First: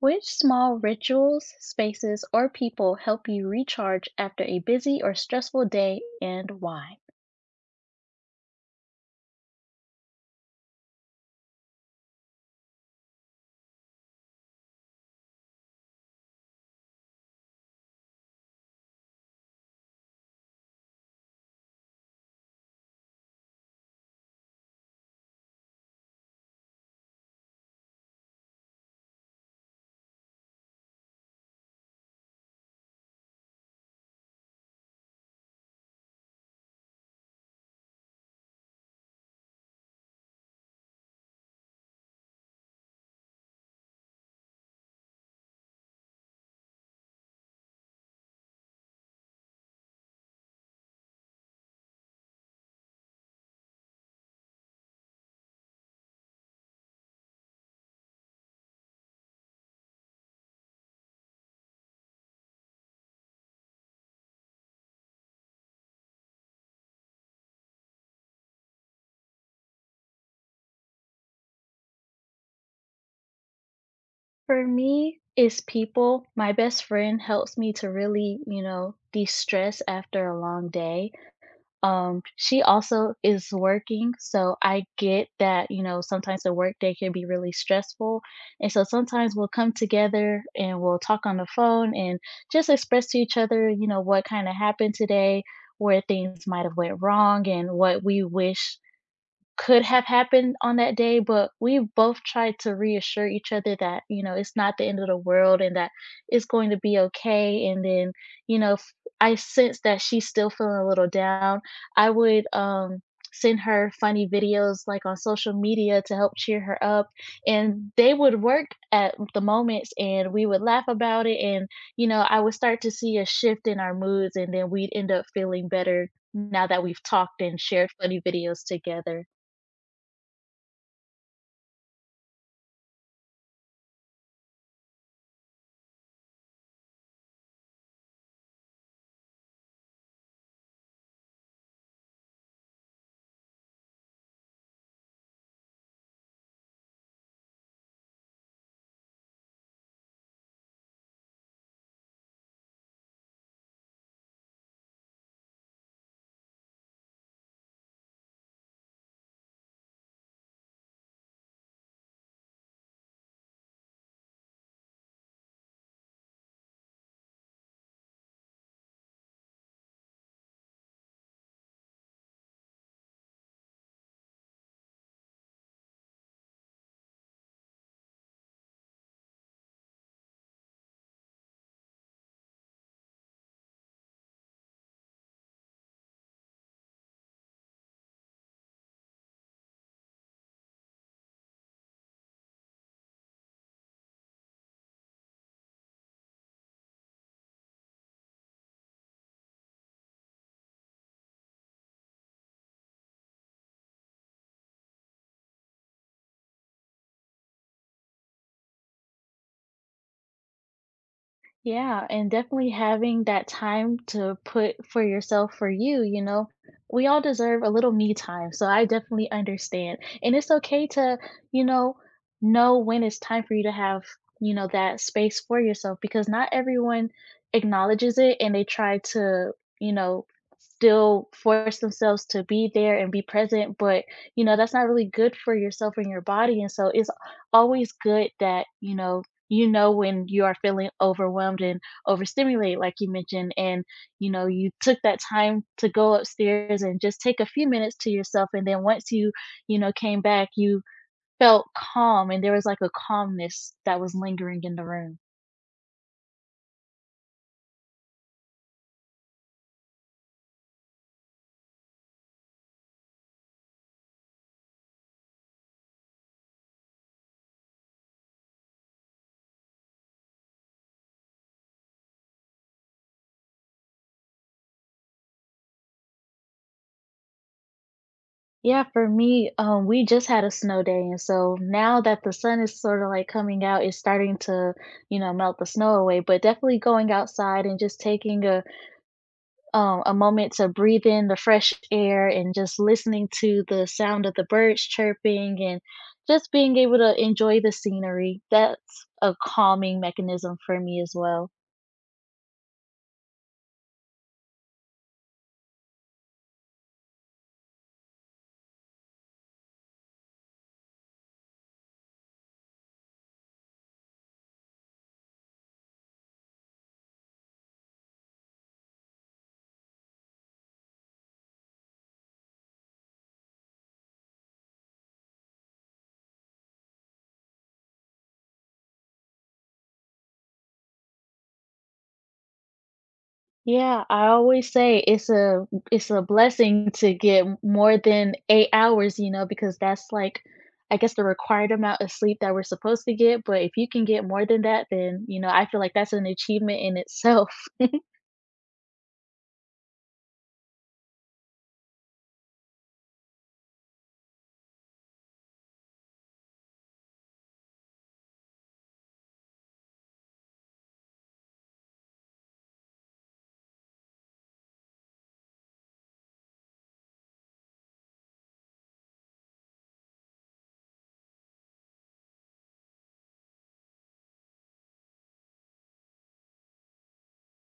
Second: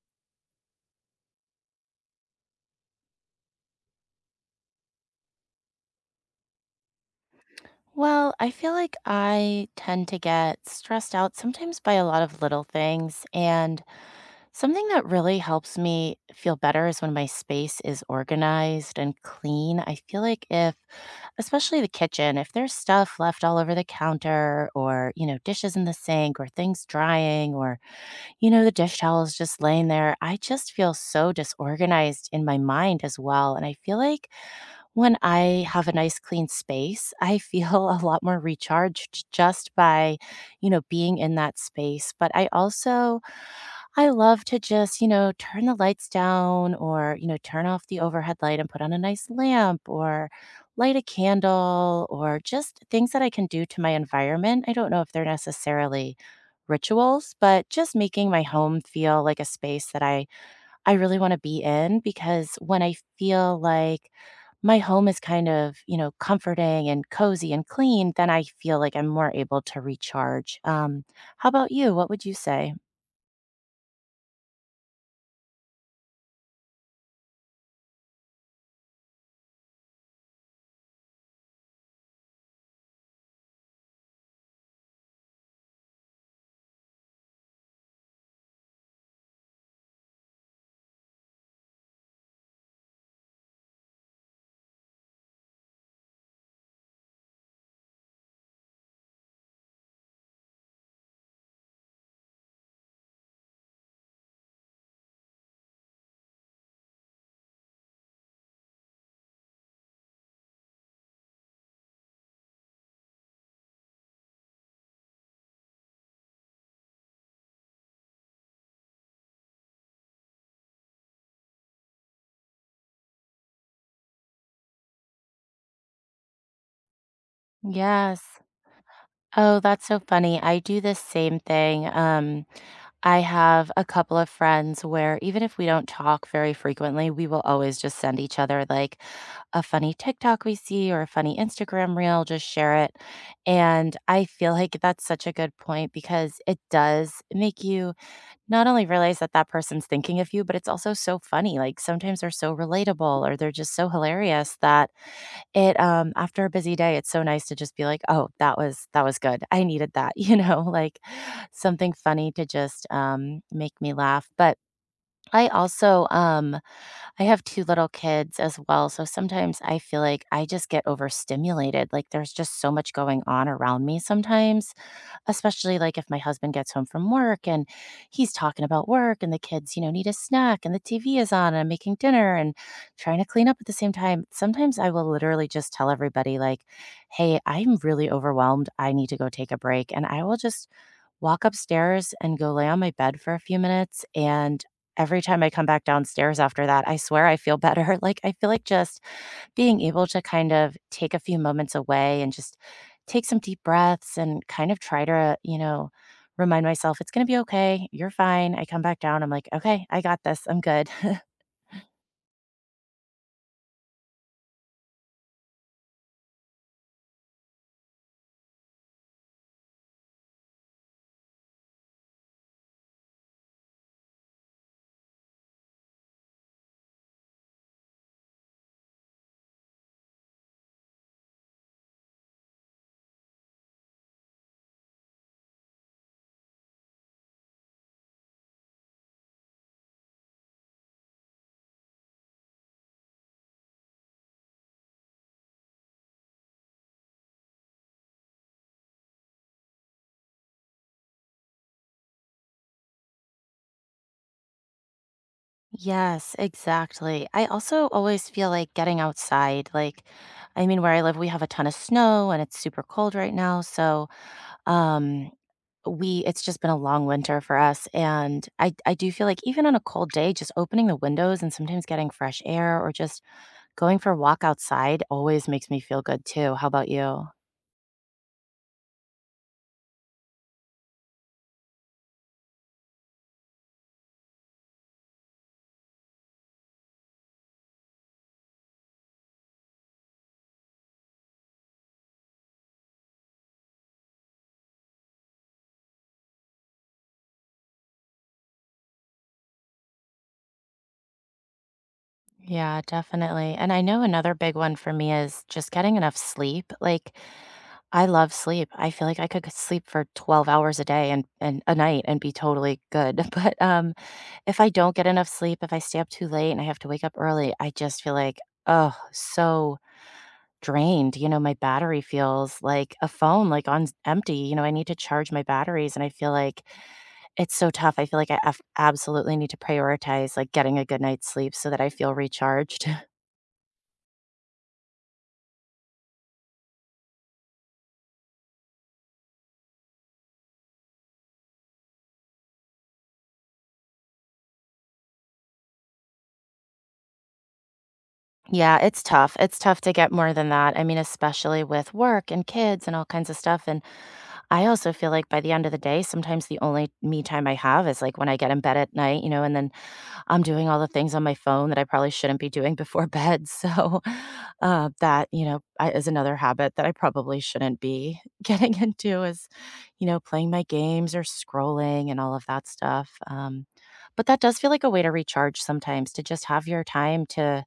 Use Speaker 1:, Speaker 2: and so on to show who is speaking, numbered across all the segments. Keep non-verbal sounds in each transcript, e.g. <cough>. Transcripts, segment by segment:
Speaker 1: Which small rituals, spaces, or people help you recharge after a busy or stressful day and why?
Speaker 2: Well, I feel like I tend to get stressed out sometimes by a lot of little things. And something that really helps me feel better is when my space is organized and clean. I feel like if, especially the kitchen, if there's stuff left all over the counter or, dishes in the sink or things drying or, the dish towels just laying there, I just feel so disorganized in my mind as well. And I feel like when I have a nice clean space, I feel <laughs> a lot more recharged just by, you know, being in that space. But I also I love to just, turn the lights down or, turn off the overhead light and put on a nice lamp or light a candle or just things that I can do to my environment. I don't know if they're necessarily rituals, but just making my home feel like a space that I really wanna be in because when I feel like my home is kind of, comforting and cozy and clean, then I feel like I'm more able to recharge. How about you? What would you say?
Speaker 1: For me, it's people. My best friend helps me to really, you know, de stress after a long day. She also is working, so I get that, you know, sometimes the workday can be really stressful. And so sometimes we'll come together and we'll talk on the phone and just express to each other, you know, what kind of happened today, where things might have went wrong and what we wish could have happened on that day, but we've both tried to reassure each other that, you know, it's not the end of the world and that it's going to be okay. And then, you know, if I sense that she's still feeling a little down, I would send her funny videos like on social media to help cheer her up and they would work at the moments and we would laugh about it and, you know, I would start to see a shift in our moods and then we'd end up feeling better now that we've talked and shared funny
Speaker 2: Yes.
Speaker 1: videos together.
Speaker 2: Oh, that's so funny. I do the same thing. I have a couple of friends where even if we don't talk very frequently, we will always just send each other like a funny TikTok we see or a funny Instagram reel, just share it. And I feel like that's such a good point because it does make you not only realize that that person's thinking of you, but it's also so funny. Like sometimes they're so relatable or they're just so hilarious that after a busy day, it's so nice to just be like, "Oh, that was good. I needed that," <laughs> you know, like something funny to just, make me laugh, but I also, I have 2 little kids as well, so sometimes I feel like I just get overstimulated, like, there's just so much going on around me sometimes, especially like if my husband gets home from work and he's talking about work and the kids, you know, need a snack and the TV is on and I'm making dinner and trying to clean up at the same time. Sometimes I will literally just tell everybody, like, hey, I'm really overwhelmed. I need to go take a break. And I will just walk upstairs and go lay on my bed for a few minutes. And every time I come back downstairs after that, I swear I feel better. <laughs> Like, I feel like just being able to kind of take a few moments away and just take some deep breaths and kind of try to, remind myself it's going to be okay. You're fine. I come back down. I'm like, okay, I got this. I'm good. <laughs>
Speaker 1: Yeah, and definitely having that time to put for yourself for you, you know, we all deserve a little me time. So I definitely understand. And it's okay to, you know when it's time for you to have, you know, that space for yourself because not everyone acknowledges it and they try to, you know, still force themselves to be there and be present, but you know, that's not really good for yourself and your body. And so it's always good that, you know when you are feeling overwhelmed and overstimulated like you mentioned and you know you took that time to go upstairs and just take a few minutes to yourself and then once you, you know, came back you felt calm and there was like a calmness that was lingering in the room.
Speaker 2: Yes, exactly. I also always feel like getting outside, like, I mean, where I live, we have a ton of snow and it's super cold right now. So, um, it's just been a long winter for us. And I do feel like even on a cold day, just opening the windows and sometimes getting fresh air or just going for a walk outside always makes me feel good too. How about you?
Speaker 1: Yeah, for me, we just had a snow day and so now that the sun is sort of like coming out it's starting to, you know, melt the snow away but definitely going outside and just taking a moment to breathe in the fresh air and just listening to the sound of the birds chirping and just being able to enjoy the scenery. That's a calming mechanism for me as well.
Speaker 2: Yeah, definitely. And I know another big one for me is just getting enough sleep. Like I love sleep. I feel like I could sleep for 12 hours a day and a night and be totally good. <laughs> But if I don't get enough sleep, if I stay up too late and I have to wake up early, I just feel like oh, so drained. You know, my battery feels like a phone like on empty. You know, I need to charge my batteries and I feel like it's so tough. I feel like I af absolutely need to prioritize, like, getting a good night's sleep so that I feel recharged. <laughs>
Speaker 1: Yeah, I always say it's a blessing to get more than 8 hours, you know, because that's like I guess the required amount of sleep that we're supposed to get, but if you can get more than that, then, you know, I feel like that's an achievement in itself.
Speaker 2: Yeah, it's tough. It's tough to get more than that. I mean, especially with work and kids and all kinds of stuff, and I also feel like by the end of the day, sometimes the only me time I have is, like, when I get in bed at night, you know, and then I'm doing all the things on my phone that I probably shouldn't be doing before bed. <laughs> So, that, is another habit that I probably shouldn't be <laughs> getting into is, playing my games or scrolling and all of that stuff. But that does feel like a way to recharge sometimes to just have your time to,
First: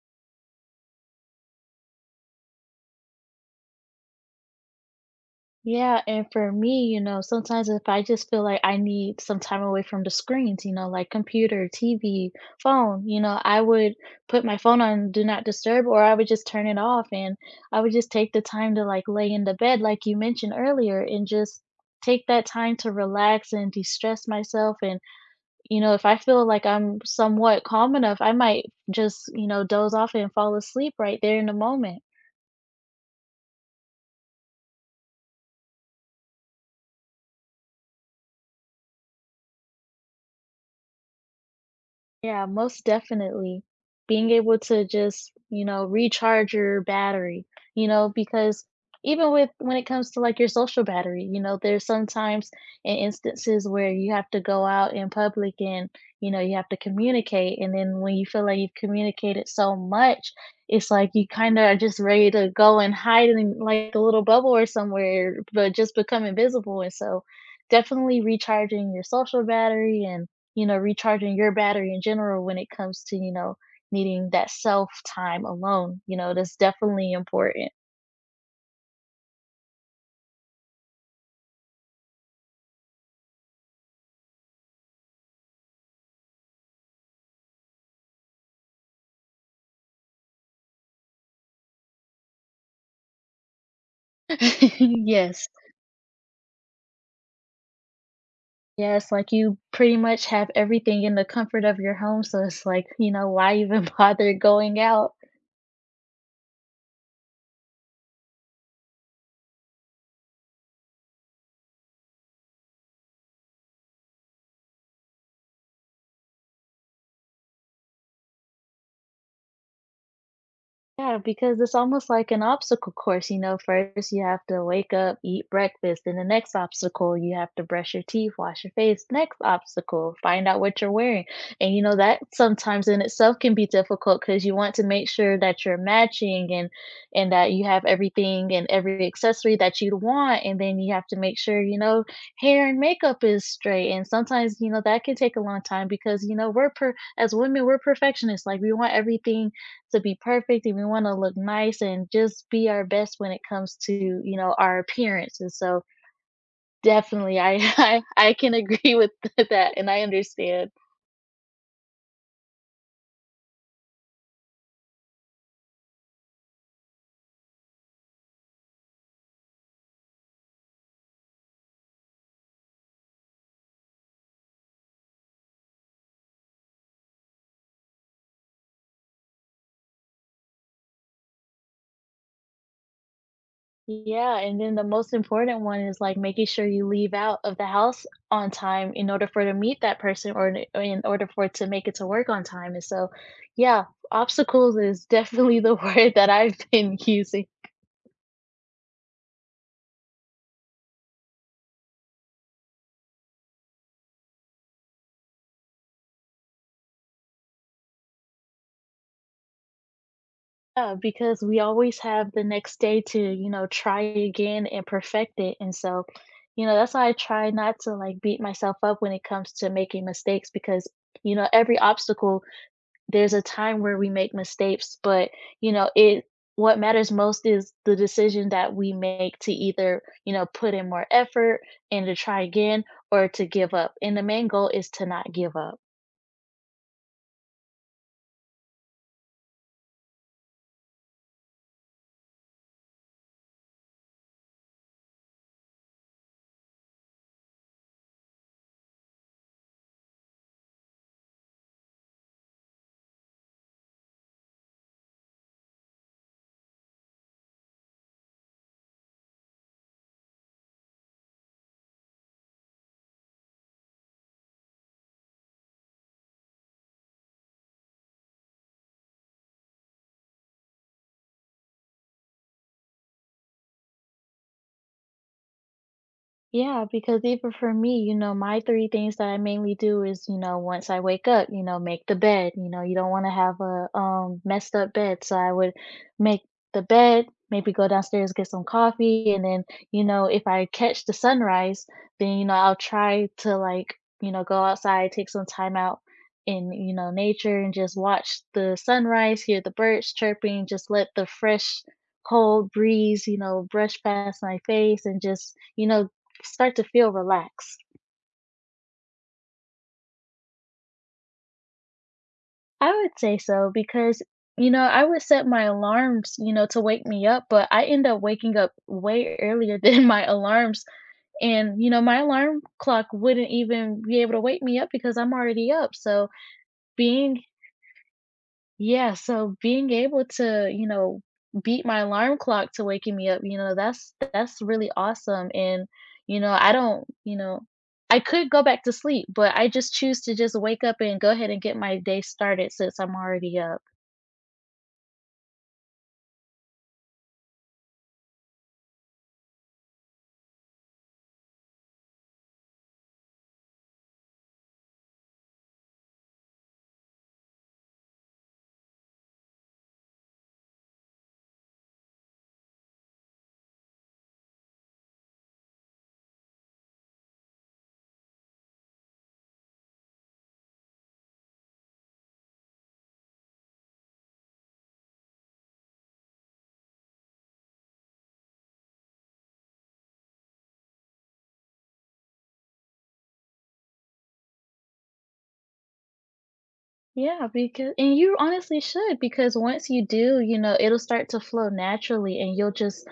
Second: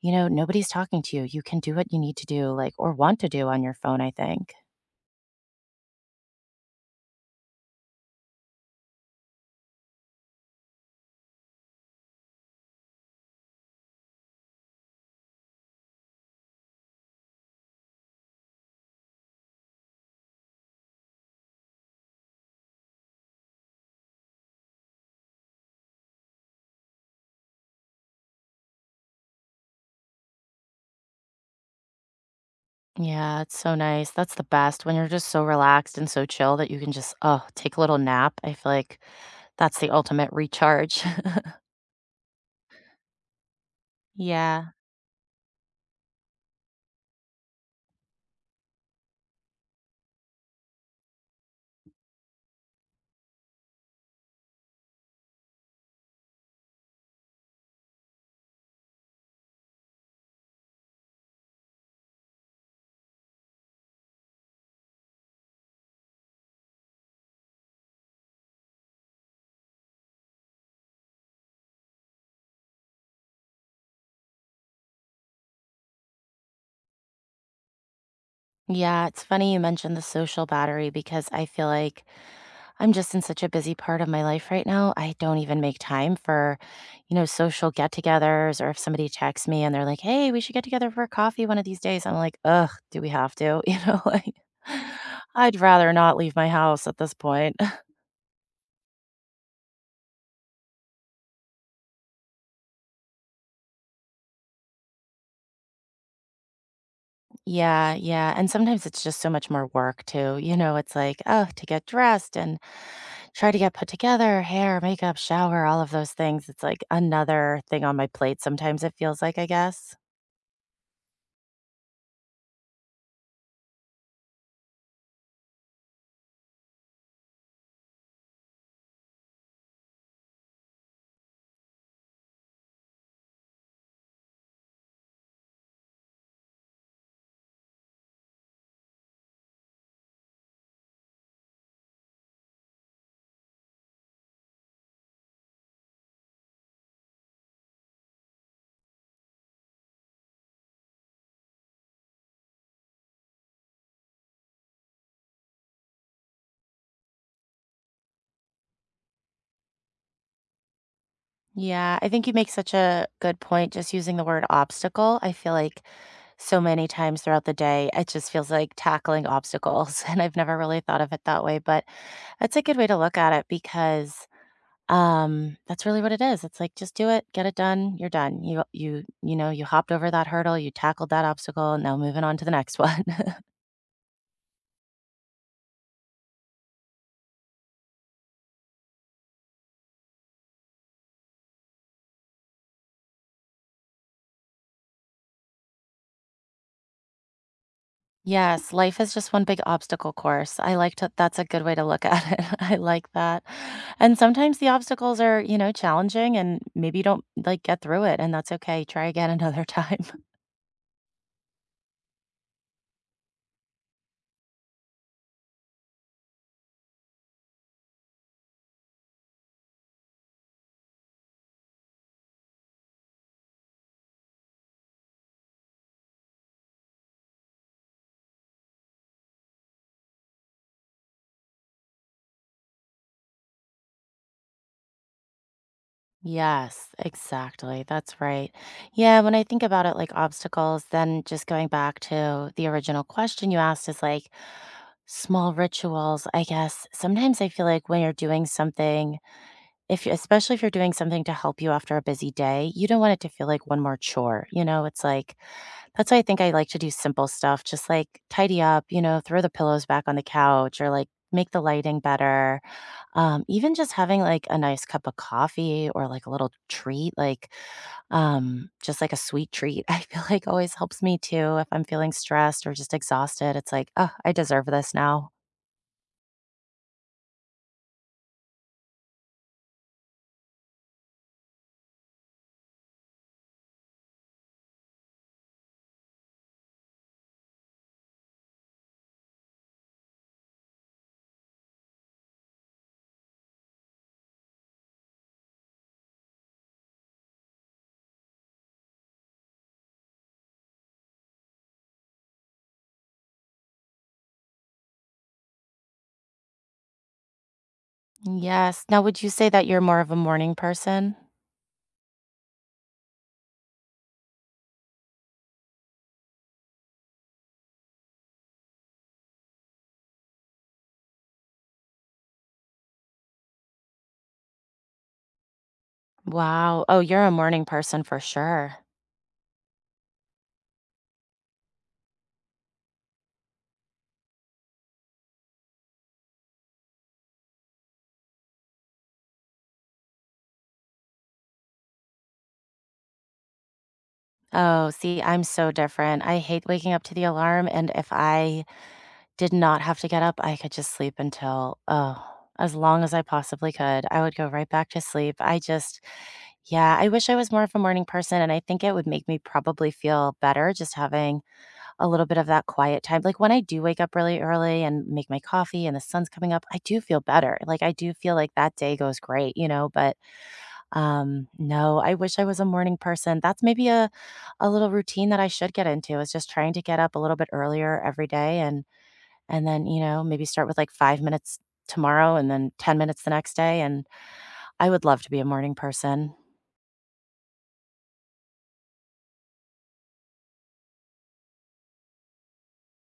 Speaker 2: nobody's talking to you. You can do what you need to do, like, or want to do on your phone, I think.
Speaker 1: Yeah, and for me, you know, sometimes if I just feel like I need some time away from the screens, you know, like computer, TV, phone, you know, I would put my phone on do not disturb or I would just turn it off and I would just take the time to like lay in the bed like you mentioned earlier and just take that time to relax and de-stress myself and you know, if I feel like I'm somewhat calm enough, I might just, you know, doze off and fall asleep right there in the moment.
Speaker 2: Yeah, it's so nice. That's the best when you're just so relaxed and so chill that you can just, oh, take a little nap. I feel like that's the ultimate recharge. <laughs>
Speaker 1: Yeah, most definitely. Being able
Speaker 2: Yeah.
Speaker 1: to just, you know, recharge your battery, you know, because even with when it comes to like your social battery, you know, there's sometimes in instances where you have to go out in public and, you know, you have to communicate. And then when you feel like you've communicated so much, it's like you kind of are just ready to go and hide in like a little bubble or somewhere, but just become invisible. And so definitely recharging your social battery and you know, recharging your battery in general when it comes to, you know, needing that self time alone. You know, that's definitely important.
Speaker 2: Yeah. It's funny you mentioned the social battery because I feel like I'm just in such a busy part of my life right now. I don't even make time for, social get togethers or if somebody texts me and they're like, hey, we should get together for coffee one of these days. I'm like, ugh, do we have to? <laughs> You know, like
Speaker 1: <laughs> Yes.
Speaker 2: I'd rather not leave my house at this point.
Speaker 1: Yes, like you pretty much have everything in the comfort of your home, so it's like, you know, why even <laughs> bother going out?
Speaker 2: Yeah, yeah, and sometimes it's just so much more work too, you know, it's like, oh, to get dressed and try to get put together, hair, makeup, shower, all of those things. It's like another thing on my plate sometimes it feels like, I guess.
Speaker 1: Yeah, because it's almost like an obstacle course, you know, first you have to wake up, eat breakfast, then the next obstacle, you have to brush your teeth, wash your face, next obstacle, find out what you're wearing. And you know, that sometimes in itself can be difficult because you want to make sure that you're matching and that you have everything and every accessory that you'd want. And then you have to make sure, you know, hair and makeup is straight. And sometimes, you know, that can take a long time because, you know, we're per as women, we're perfectionists. Like we want everything to be perfect and we want to look nice and just be our best when it comes to, you know, our appearance. And so definitely I <laughs> I can agree with <laughs> that and I understand.
Speaker 2: Yeah, I think you make such a good point just using the word obstacle. I feel like so many times throughout the day, it just feels like tackling obstacles, <laughs> and I've never really thought of it that way, but that's a good way to look at it because that's really what it is. It's like, just do it, get it done, you're done. You know, you hopped over that hurdle, you tackled that obstacle, now moving on to the next one. <laughs>
Speaker 1: Yeah, and then the most important one is like making sure you leave out of the house on time in order for to meet that person or in order for to make it to work on time. And so, yeah, obstacles is definitely the <laughs> word that I've been using.
Speaker 2: Yes, life is just one big obstacle course. I like to that's a good way to look at it. <laughs> I like that. And sometimes the obstacles are, you know, challenging and maybe you don't like get through it and that's okay. Try again another time. <laughs>
Speaker 1: Yeah, because we always have the next day to, you know, try again and perfect it. And so, you know, that's why I try not to like beat myself up when it comes to making mistakes because, you know, every obstacle, there's a time where we make mistakes, but, you know, it, what matters most is the decision that we make to either, you know, put in more effort and to try again or to give up. And the main goal is to not give up.
Speaker 2: Yes, exactly. That's right. Yeah, when I think about it like obstacles, then just going back to the original question you asked is like small rituals, I guess. Sometimes I feel like when you're doing something, if you especially if you're doing something to help you after a busy day, you don't want it to feel like one more chore, you know? It's like that's why I think I like to do simple stuff, just like tidy up, you know, throw the pillows back on the couch or like make the lighting better. Even just having like a nice cup of coffee or like a little treat, like just like a sweet treat, <laughs> I feel like always helps me too. If I'm feeling stressed or just exhausted, it's like, oh, I deserve this now.
Speaker 1: Yeah, because even for me, you know, my three things that I mainly do is, you know, once I wake up, you know, make the bed. You know, you don't want to have a messed up bed. So I would make the bed, maybe go downstairs, get some coffee, and then, you know, if I catch the sunrise, then, you know, I'll try to like, you know, go outside, take some time out in, you know, nature and just watch the sunrise, hear the birds chirping, just let the fresh cold breeze, you know, brush past my face and just you know, start to feel relaxed.
Speaker 2: Yes. Now, would you say that you're more of a morning person?
Speaker 1: I would say so because, you know, I would set my alarms, you know, to wake me up, but I end up waking up way earlier <laughs> than my alarms. And, you know, my alarm clock wouldn't even be able to wake me up because I'm already up. So
Speaker 2: Wow. Oh, you're a
Speaker 1: being.
Speaker 2: morning person for sure.
Speaker 1: Yeah, so being able to, you know, beat my alarm clock to waking me up, you know, that's really awesome. And, you know, I don't, you know, I could go back to sleep, but I just choose to just wake up and go ahead and get my day started since I'm already up.
Speaker 2: Oh, see, I'm so different. I hate waking up to the alarm. And if I did not have to get up, I could just sleep until, oh, as long as I possibly could. I would go right back to sleep. Yeah, I wish I was more of a morning person. And I think it would make me probably feel better just having a little bit of that quiet time. Like when I do wake up really early and make my coffee and the sun's coming up, I do feel better. Like I do feel like that day goes great, you know, but no, I wish I was a morning person. That's maybe a little routine that I should get into is just trying to get up a little bit earlier every day and then, you know, maybe start with like 5 minutes tomorrow and then 10 minutes the next day and I would love to be a morning person.
Speaker 1: Yeah, because and you honestly should because once you do, you know, it'll start to flow naturally and you'll just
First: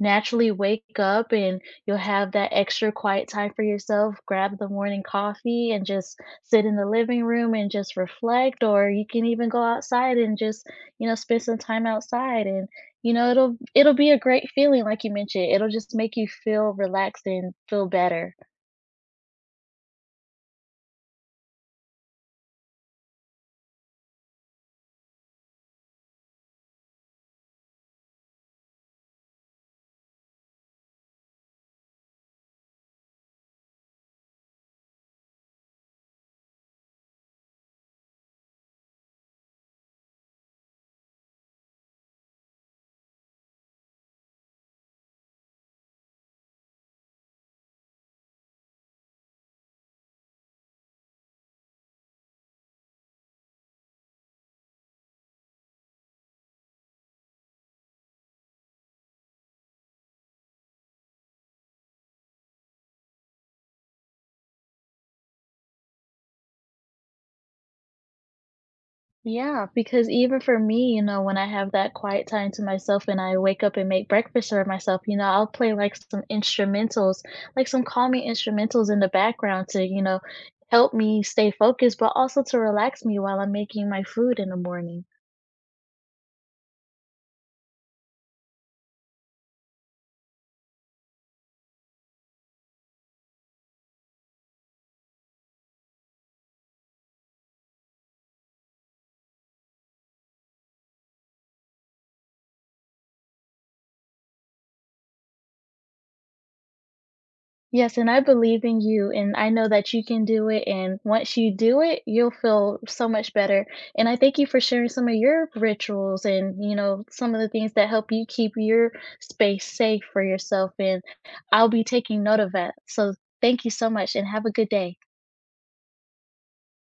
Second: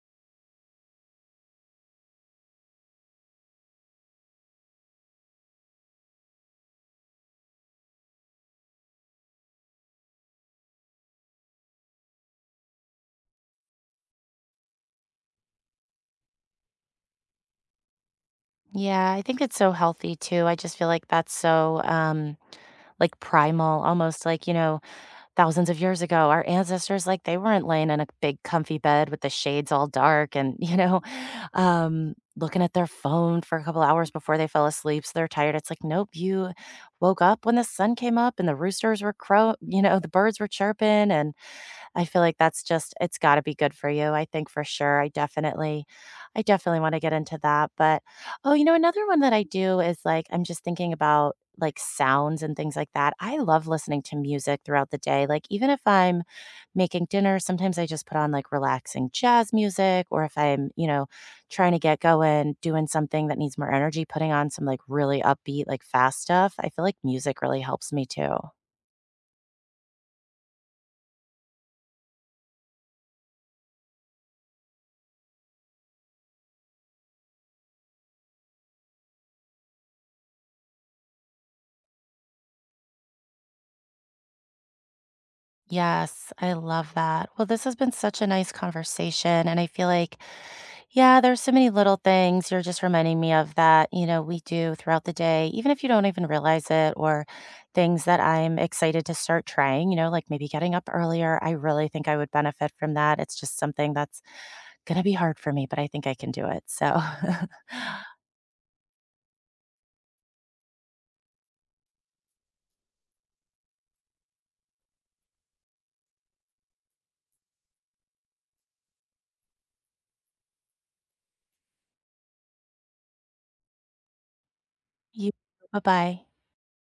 Speaker 1: naturally wake up and you'll have that extra quiet time for yourself, grab the morning coffee and just sit in the living room and just reflect or you can even go outside and just, you know, spend some time outside and you know, it'll be a great feeling like you mentioned. It'll just make you feel relaxed and feel better.
Speaker 2: Yeah, I think it's so healthy too. I just feel like that's so like primal, almost like, you know, thousands of years ago, our ancestors, like, they weren't laying in a big comfy bed with the shades all dark and, you know, <laughs> looking at their phone for a couple hours before they fell asleep, so they're tired. It's like, nope, you woke up when the sun came up and the roosters were crow you know, the birds were chirping and I feel like that's just it's gotta be good for you, I think for sure. I definitely wanna get into that, but oh, you know, another one that I do is, like, I'm just thinking about, like, sounds and things like that. I love listening to music throughout the day, like, even if I'm making dinner, sometimes I just put on, like, relaxing jazz music, or if I'm, trying to get going, doing something that needs more energy, putting on some, like, really upbeat, like, fast stuff. I feel like music really helps me too.
Speaker 1: Yeah, because even for me, you know, when I have that quiet time to myself and I wake up and make breakfast for myself, you know, I'll play like some instrumentals, like some calming instrumentals in the background to, you know, help me stay focused, but also to relax me while I'm making my food in the morning.
Speaker 2: Yes, I love that. Well, this has been such a nice conversation. And I feel like, yeah, there's so many little things you're just reminding me of that, you know, we do throughout the day, even if you don't even realize it, or things that I'm excited to start trying, you know, like maybe getting up earlier. I really think I would benefit from that. It's just something that's going to be hard for me, but I think I can do it. So,
Speaker 1: Yes, and I
Speaker 2: <laughs>
Speaker 1: believe in you, and I know that you can do it. And once you do it, you'll feel so much better. And I thank you for sharing some of your rituals and, you know, some of the things that help you keep your space safe for yourself. And I'll be taking note of that. So thank you so much and have a good day.
Speaker 2: you, bye bye.